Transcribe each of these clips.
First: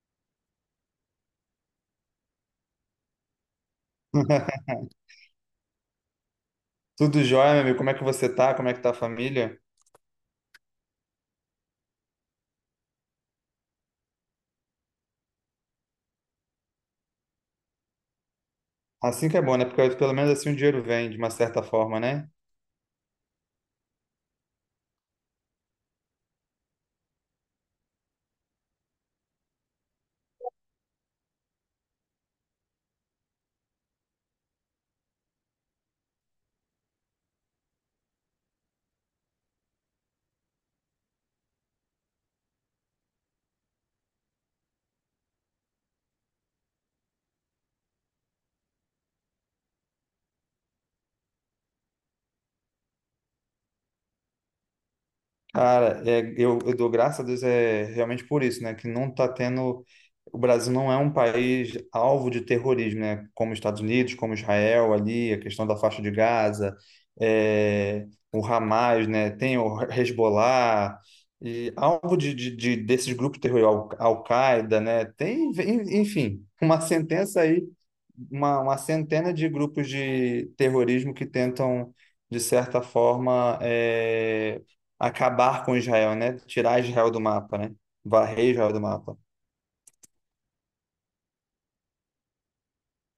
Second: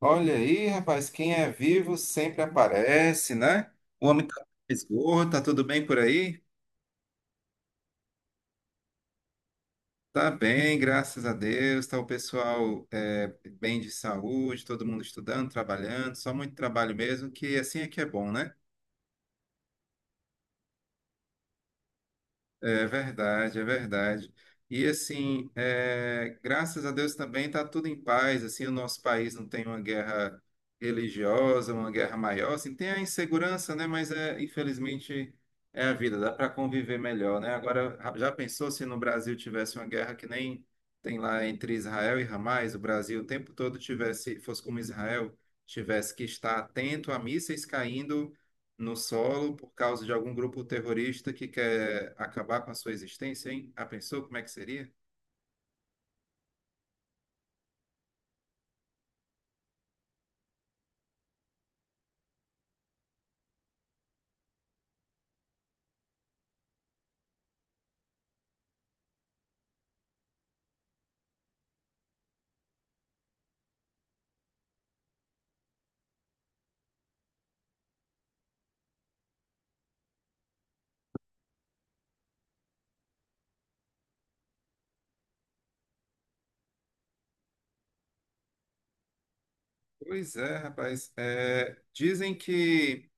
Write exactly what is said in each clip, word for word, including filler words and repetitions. Olha aí, rapaz, quem é vivo sempre aparece, né? O homem tá esgoto, tá tudo bem por aí? Tudo jóia, meu amigo. Como é que você tá? Como é que tá a família? Tá bem, graças a Deus, tá o pessoal é, bem de saúde, todo mundo estudando, trabalhando, só muito trabalho mesmo, que assim é que é bom, né? Assim que é bom, né? Porque pelo menos assim o dinheiro vem, de uma certa forma, né? É verdade, é verdade. E assim, é, graças a Deus também está tudo em paz. Assim, o nosso país não tem uma guerra religiosa, uma guerra maior. Assim, tem a insegurança, né? Mas é, infelizmente é a vida. Dá para conviver melhor, né? Agora, já pensou se no Brasil tivesse uma guerra que nem tem lá entre Israel e Hamas? O Brasil o tempo todo tivesse, fosse como Israel, tivesse que estar atento a mísseis caindo no solo por causa de algum grupo terrorista que quer acabar com a sua existência, hein? Ah, pensou como é que seria? Cara, é, eu, eu dou graças a Deus é realmente por isso, né? Que não tá tendo. O Brasil não é um país alvo de terrorismo, né? Como os Estados Unidos, como Israel ali, a questão da faixa de Gaza, é, o Hamas, né? Tem o Hezbollah, e alvo de, de, de- desses grupos terroristas, Al- Al-Qaeda, né? Tem, enfim, uma sentença aí, uma, uma centena de grupos de terrorismo que tentam, de certa forma, é, acabar com Israel, né? Tirar Israel do mapa, né? Varrer Israel do mapa. Pois é, rapaz. É, dizem que,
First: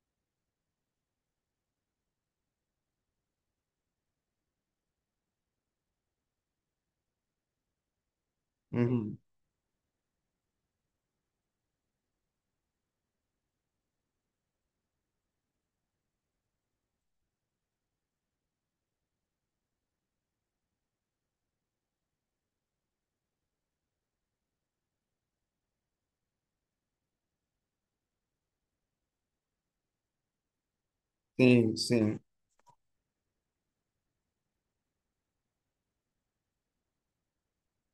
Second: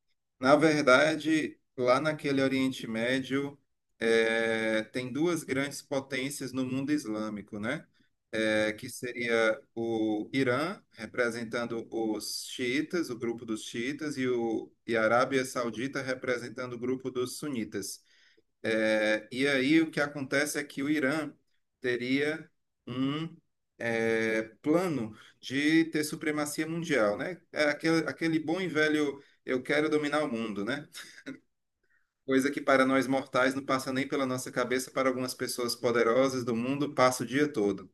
na verdade, lá naquele Oriente Médio, é, tem duas grandes potências no mundo islâmico, né? É, que Uhum. seria o Irã, representando os xiitas, o grupo dos xiitas, e, o, e a Arábia Saudita, representando o grupo dos sunitas. É, e aí o que acontece é que o Irã teria um é, plano de ter supremacia mundial, né? É aquele, aquele bom e velho eu quero dominar o mundo, né? Sim, sim, Coisa que para nós mortais não passa nem pela nossa cabeça, para algumas pessoas poderosas do mundo passa o dia todo.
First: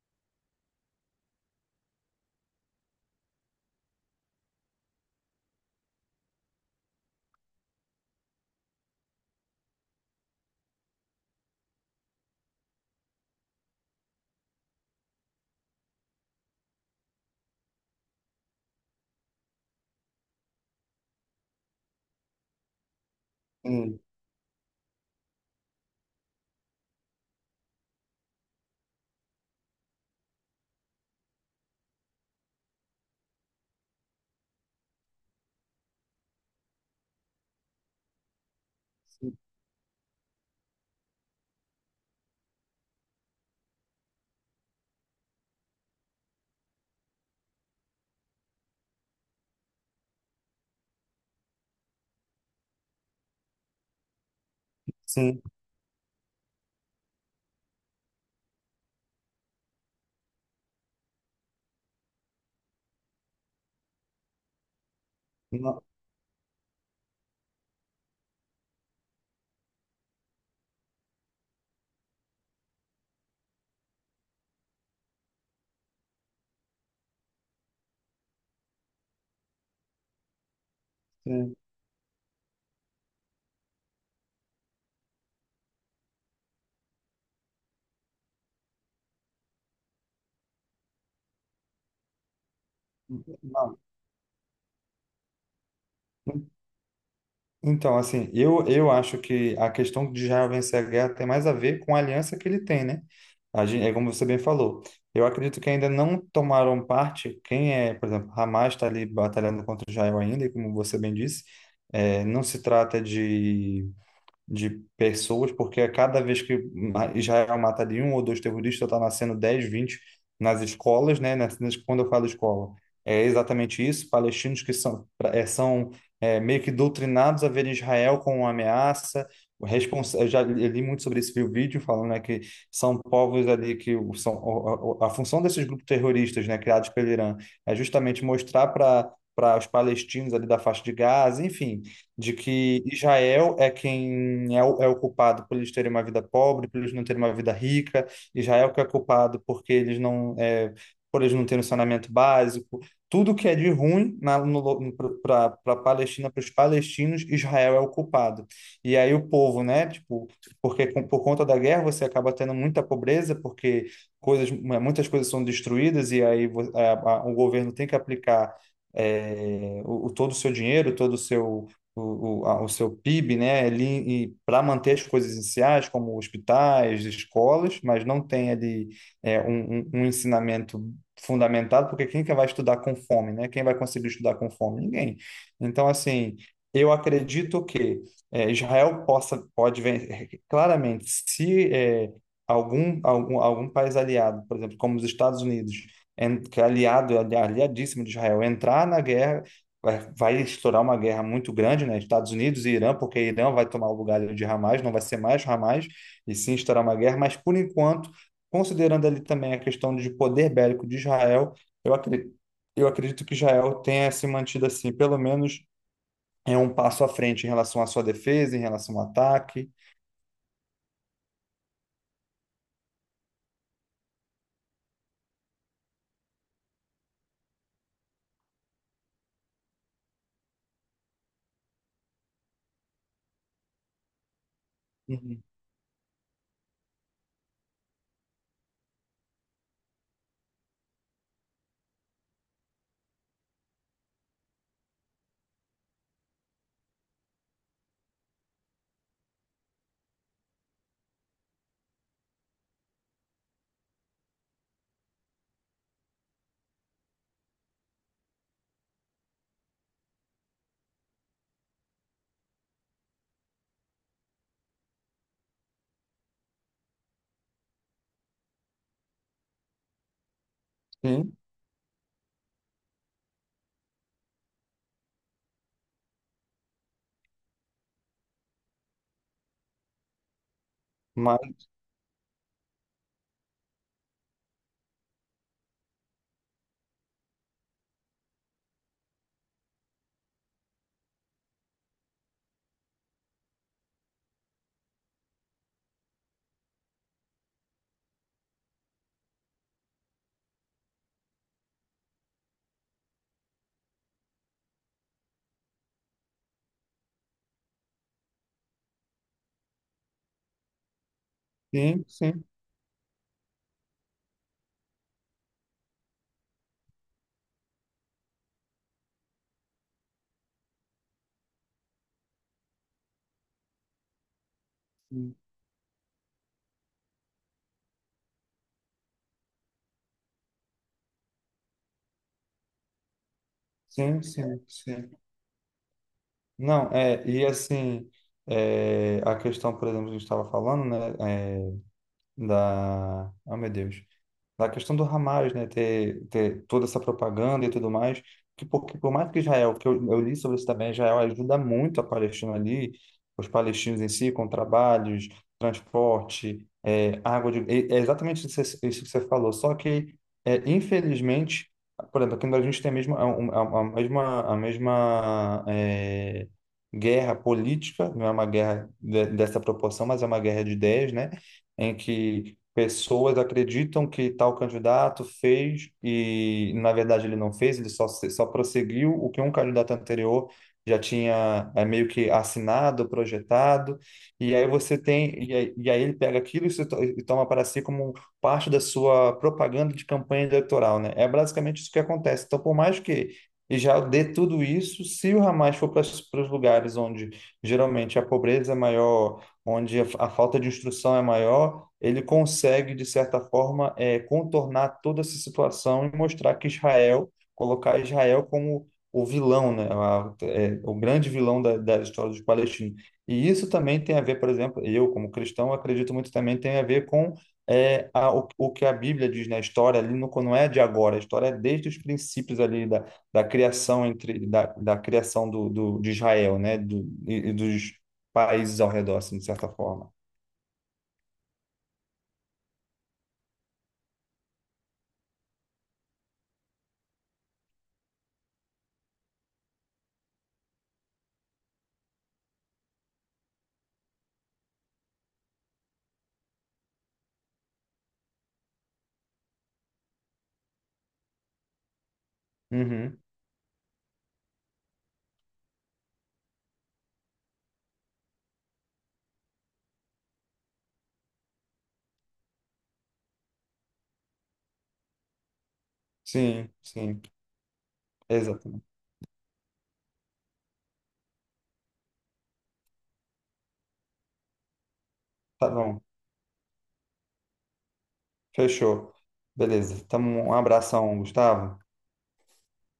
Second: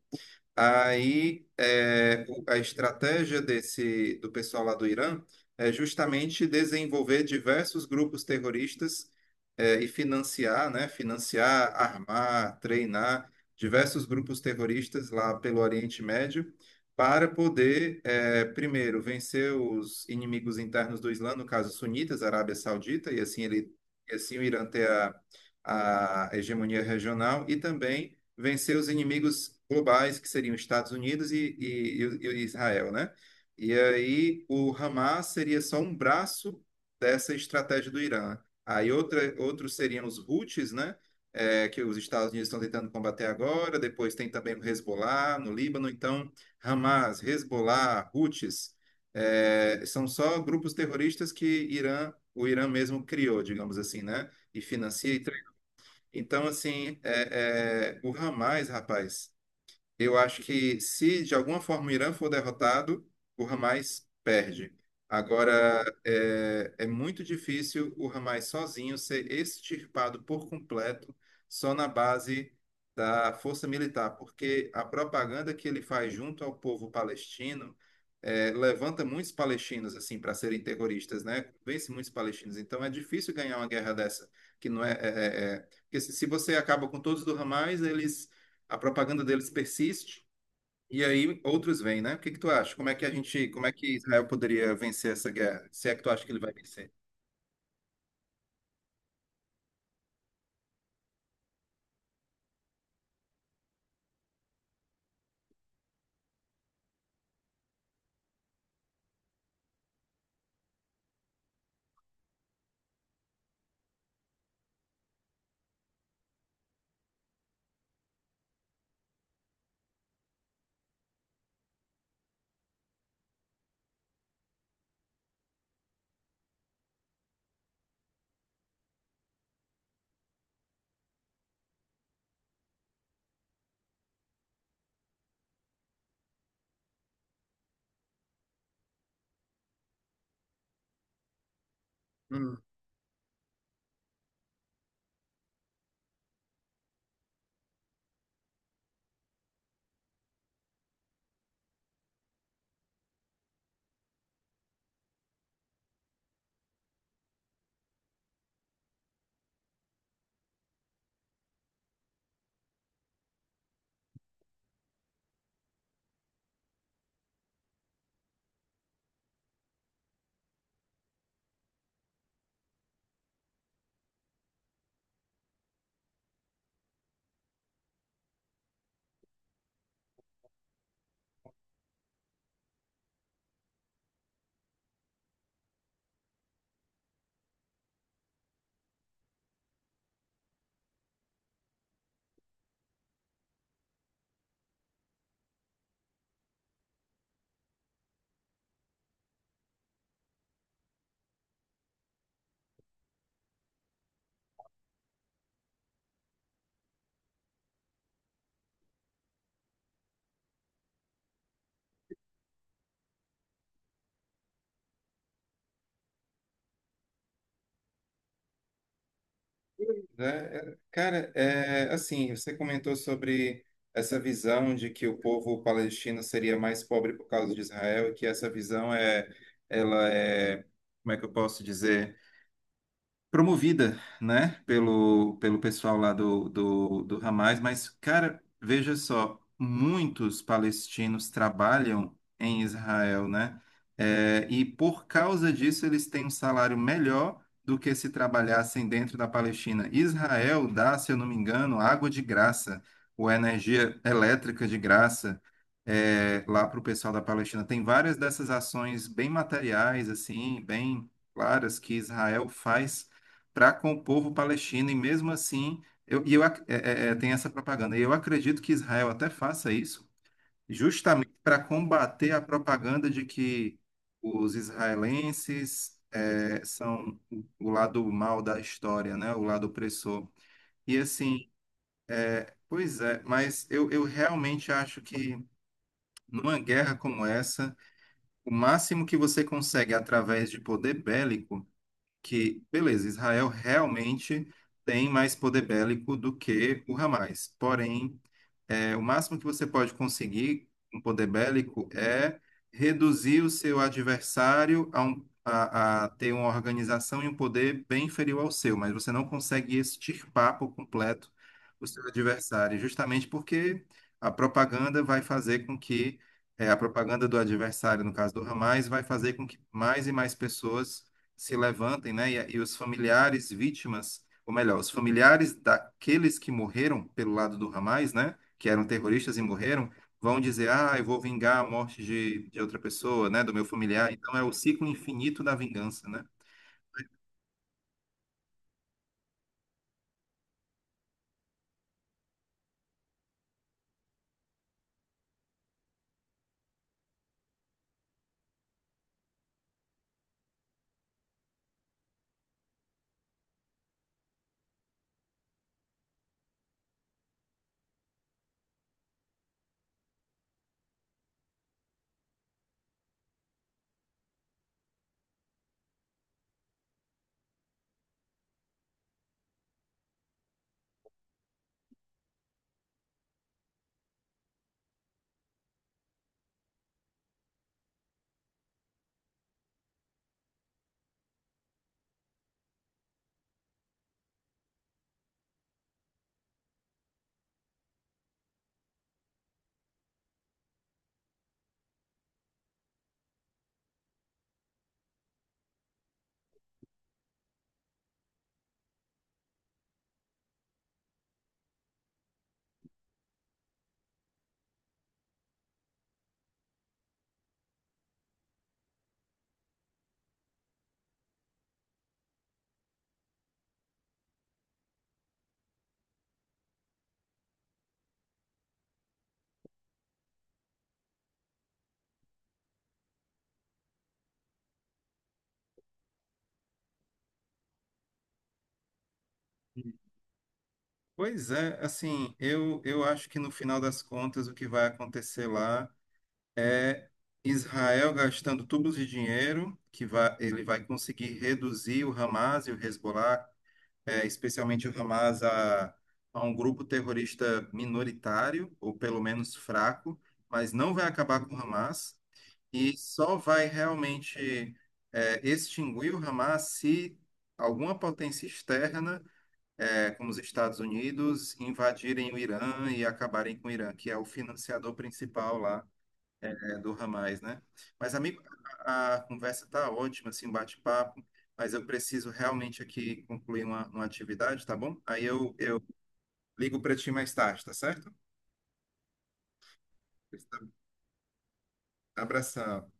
Aí, é, o- a estratégia desse do pessoal lá do Irã é justamente desenvolver diversos grupos terroristas é, e financiar, né? Financiar, armar, treinar diversos grupos terroristas lá pelo Oriente Médio para poder, é, primeiro, vencer os inimigos internos do Islã, no caso sunitas, Arábia Saudita, e assim ele, sim, e assim o Irã ter a, a hegemonia regional e também vencer os inimigos globais, que seriam os Estados Unidos e, e, e Israel, né? E aí o Hamas seria só um braço dessa estratégia do Irã. Aí outra, sim, outros seriam os Houthis, né? É, que os Estados Unidos estão tentando combater agora. Depois tem também o Hezbollah no Líbano. Então, Hamas, Hezbollah, Houthis, é, são só grupos terroristas que Irã, o Irã mesmo criou, digamos assim, né? E financia e sim. então, assim, é, é, o Ramais, rapaz, eu acho que se de alguma forma o Irã for derrotado, o Hamas perde. Agora, Não, é, é muito difícil o Hamas sozinho ser extirpado por completo só na base da força militar, porque a propaganda que ele faz junto ao povo palestino é, levanta muitos palestinos assim para serem terroristas, né? sim. Vence muitos palestinos. Então é difícil ganhar uma guerra dessa, que não é, é, é- é- porque se se você acaba com todos do Hamas, eles a propaganda deles persiste e aí outros vêm, né? O que que tu acha? Como é que a gente, como é Não. que Israel poderia vencer essa guerra? Se é que tu acha que ele vai vencer? Então, assim, eu, eu acho que a questão de Israel vencer a guerra tem mais a ver com a aliança que ele tem, né? A gente, é como você bem falou. Eu acredito que ainda não tomaram parte, quem é, por exemplo, Hamas está ali batalhando contra Israel ainda, e como você bem disse, eh, não se trata de de pessoas, porque a cada vez que ma- Israel mata de um ou dois terroristas, está nascendo dez, vinte nas escolas, né? Nas, nas- quando eu falo escola, é exatamente isso. Palestinos que são, pra- é, são é, meio que doutrinados a ver Israel como uma ameaça. O Respons... Eu já li li muito sobre isso, vi o vídeo falando, né, que são povos ali que o- são o- o- a função desses grupos terroristas, né, criados pelo Irã, é justamente mostrar para para os palestinos ali da faixa de Gaza, enfim, de Hum. que Israel é quem é o, é o culpado por eles terem uma vida pobre, por eles não terem uma vida rica, Israel que é culpado porque eles não, é, por eles não terem um saneamento básico, tudo que é de ruim para a Palestina, para os palestinos, Israel é o culpado. E aí o povo, né, tipo, porque com- por conta da guerra você acaba tendo muita pobreza, porque coisas, muitas coisas são destruídas e aí vo- a- a- o governo tem que aplicar é, o, o- todo o seu dinheiro, todo o seu o, o, a- o seu P I B, né, ali para manter as coisas iniciais, como hospitais, escolas, mas não tem ali é, um, um, um ensinamento fundamentado, porque quem que vai estudar com fome, né? Quem vai conseguir estudar com fome? Ninguém. Então, assim, eu acredito que é, Israel possa, pode ver claramente se é, algum, algum, algum país aliado, por exemplo, como os Estados Unidos, en- que é aliado, ali- aliadíssimo de Israel, entrar na guerra, vai, vai estourar uma guerra muito grande, né? Estados Unidos e Irã, porque Irã vai tomar o lugar de Hamas, não vai ser mais Hamas, e sim estourar uma guerra, mas por enquanto, considerando ali também a questão de poder bélico de Israel, eu acredito, eu acredito que Israel tenha se mantido assim, pelo menos é um passo à frente em relação à sua defesa, em relação ao ataque. É, é, cara, é, assim, você comentou sobre essa visão de que o povo palestino seria mais pobre por causa de Israel, e que essa visão é, ela é, como é que eu posso dizer? Promovida, né, pelo, Uhum. pelo pessoal lá do, do, do Hamas, mas, cara, veja só, muitos palestinos trabalham em Israel, né, é, e por causa disso eles têm um salário melhor do que se trabalhassem dentro da Palestina. Israel dá, se eu não me engano, água de graça, ou energia elétrica de graça. é, lá para o pessoal da Palestina. Tem várias dessas ações bem materiais, assim, bem claras que Israel faz para com o povo palestino, e mesmo assim, eu, e eu, ac- é, é, é, tem essa propaganda. E eu acredito que Israel até faça isso, justamente Sim, para combater a propaganda de que os israelenses é, são o o lado mal da história, né? O lado opressor. E mas assim, pois é, mas eu, eu realmente acho que numa guerra como essa, o máximo que você consegue através de poder bélico. Que, beleza, Israel realmente tem mais poder bélico do que o Hamas. Porém, é, o máximo que você pode conseguir com poder bélico é reduzir o seu adversário a, um- a- a ter uma organização e um poder bem inferior ao seu, mas você não consegue extirpar por completo o sim, seu sim, adversário, justamente porque a propaganda vai fazer com que, é, a propaganda do adversário, no caso do Hamas, vai fazer com que mais e mais pessoas se levantem, né? E, e os familiares vítimas, ou melhor, os familiares daqueles que morreram pelo lado do Hamas, né? Que eram terroristas e morreram, vão dizer, ah, eu vou vingar a morte de, de outra pessoa, né, do meu familiar. sim, Então é o sim, ciclo sim. Sim. infinito da vingança, né? Não, é, e assim, é, a questão, por exemplo, que a gente estava falando, né? Da, oh meu Deus, da questão do Hamas, né, ter, ter toda essa propaganda e tudo mais, que por, que por mais que Israel, que eu, eu li sobre isso também, Israel ajuda muito a Palestina ali, os palestinos em si, com trabalhos, transporte, é, água de, é é exatamente isso, que você- isso que você falou, só que, é, infelizmente, por exemplo, aqui no Brasil a gente tem a mesma, a, a- a mesma, a mesma, é, guerra política, não é uma guerra de- dessa proporção, mas é uma guerra de ideias, né? Em que pessoas acreditam que tal candidato fez e, na verdade, ele não fez, ele só, se- só prosseguiu o que um candidato anterior já tinha é, meio que assinado, projetado, e aí você tem, e aí, e aí ele pega aquilo e, se to- e toma para si como um parte da sua propaganda de campanha eleitoral, né? É basicamente isso que acontece. Então, por mais que já dê tudo isso, se o Hamas for para os lugares onde geralmente a pobreza é maior, onde a, a falta de instrução é maior, ele consegue, de certa forma, eh, contornar toda essa situação e mostrar que Israel, colocar Israel como o vilão, né? A, eh, o grande vilão da, da história dos palestinos. E isso também tem a ver, por exemplo, eu, como cristão, acredito muito também tem a ver com eh, a, o, o que a Bíblia diz na história ali, no, não é de agora, a história é desde os princípios ali da, da criação entre da, da criação do, do, de Israel, né? Do, e, e dos países ao redor, assim, de certa forma. Pois é, assim, eu, eu acho que no final das contas o que vai acontecer lá é Israel gastando tubos de dinheiro, que vai, ele vai conseguir reduzir o Hamas e o Hezbollah, é, especialmente o Hamas, a, a um grupo terrorista minoritário, ou pelo menos fraco, mas não vai acabar com o Hamas. E Uhum. só vai realmente é, extinguir o Hamas se alguma potência externa, é, como os Estados Unidos, invadirem o Irã e acabarem com o Irã, que é o financiador principal lá é, Sim, é, do sim. Hamas, né? Mas, amigo, Exatamente. a, a conversa tá ótima, assim, um bate-papo, mas eu preciso realmente aqui concluir uma, uma atividade, tá bom? Aí eu, Tá eu bom. ligo para ti mais tarde, tá certo? Fechou. Beleza. Então, um abração, Gustavo. Abração.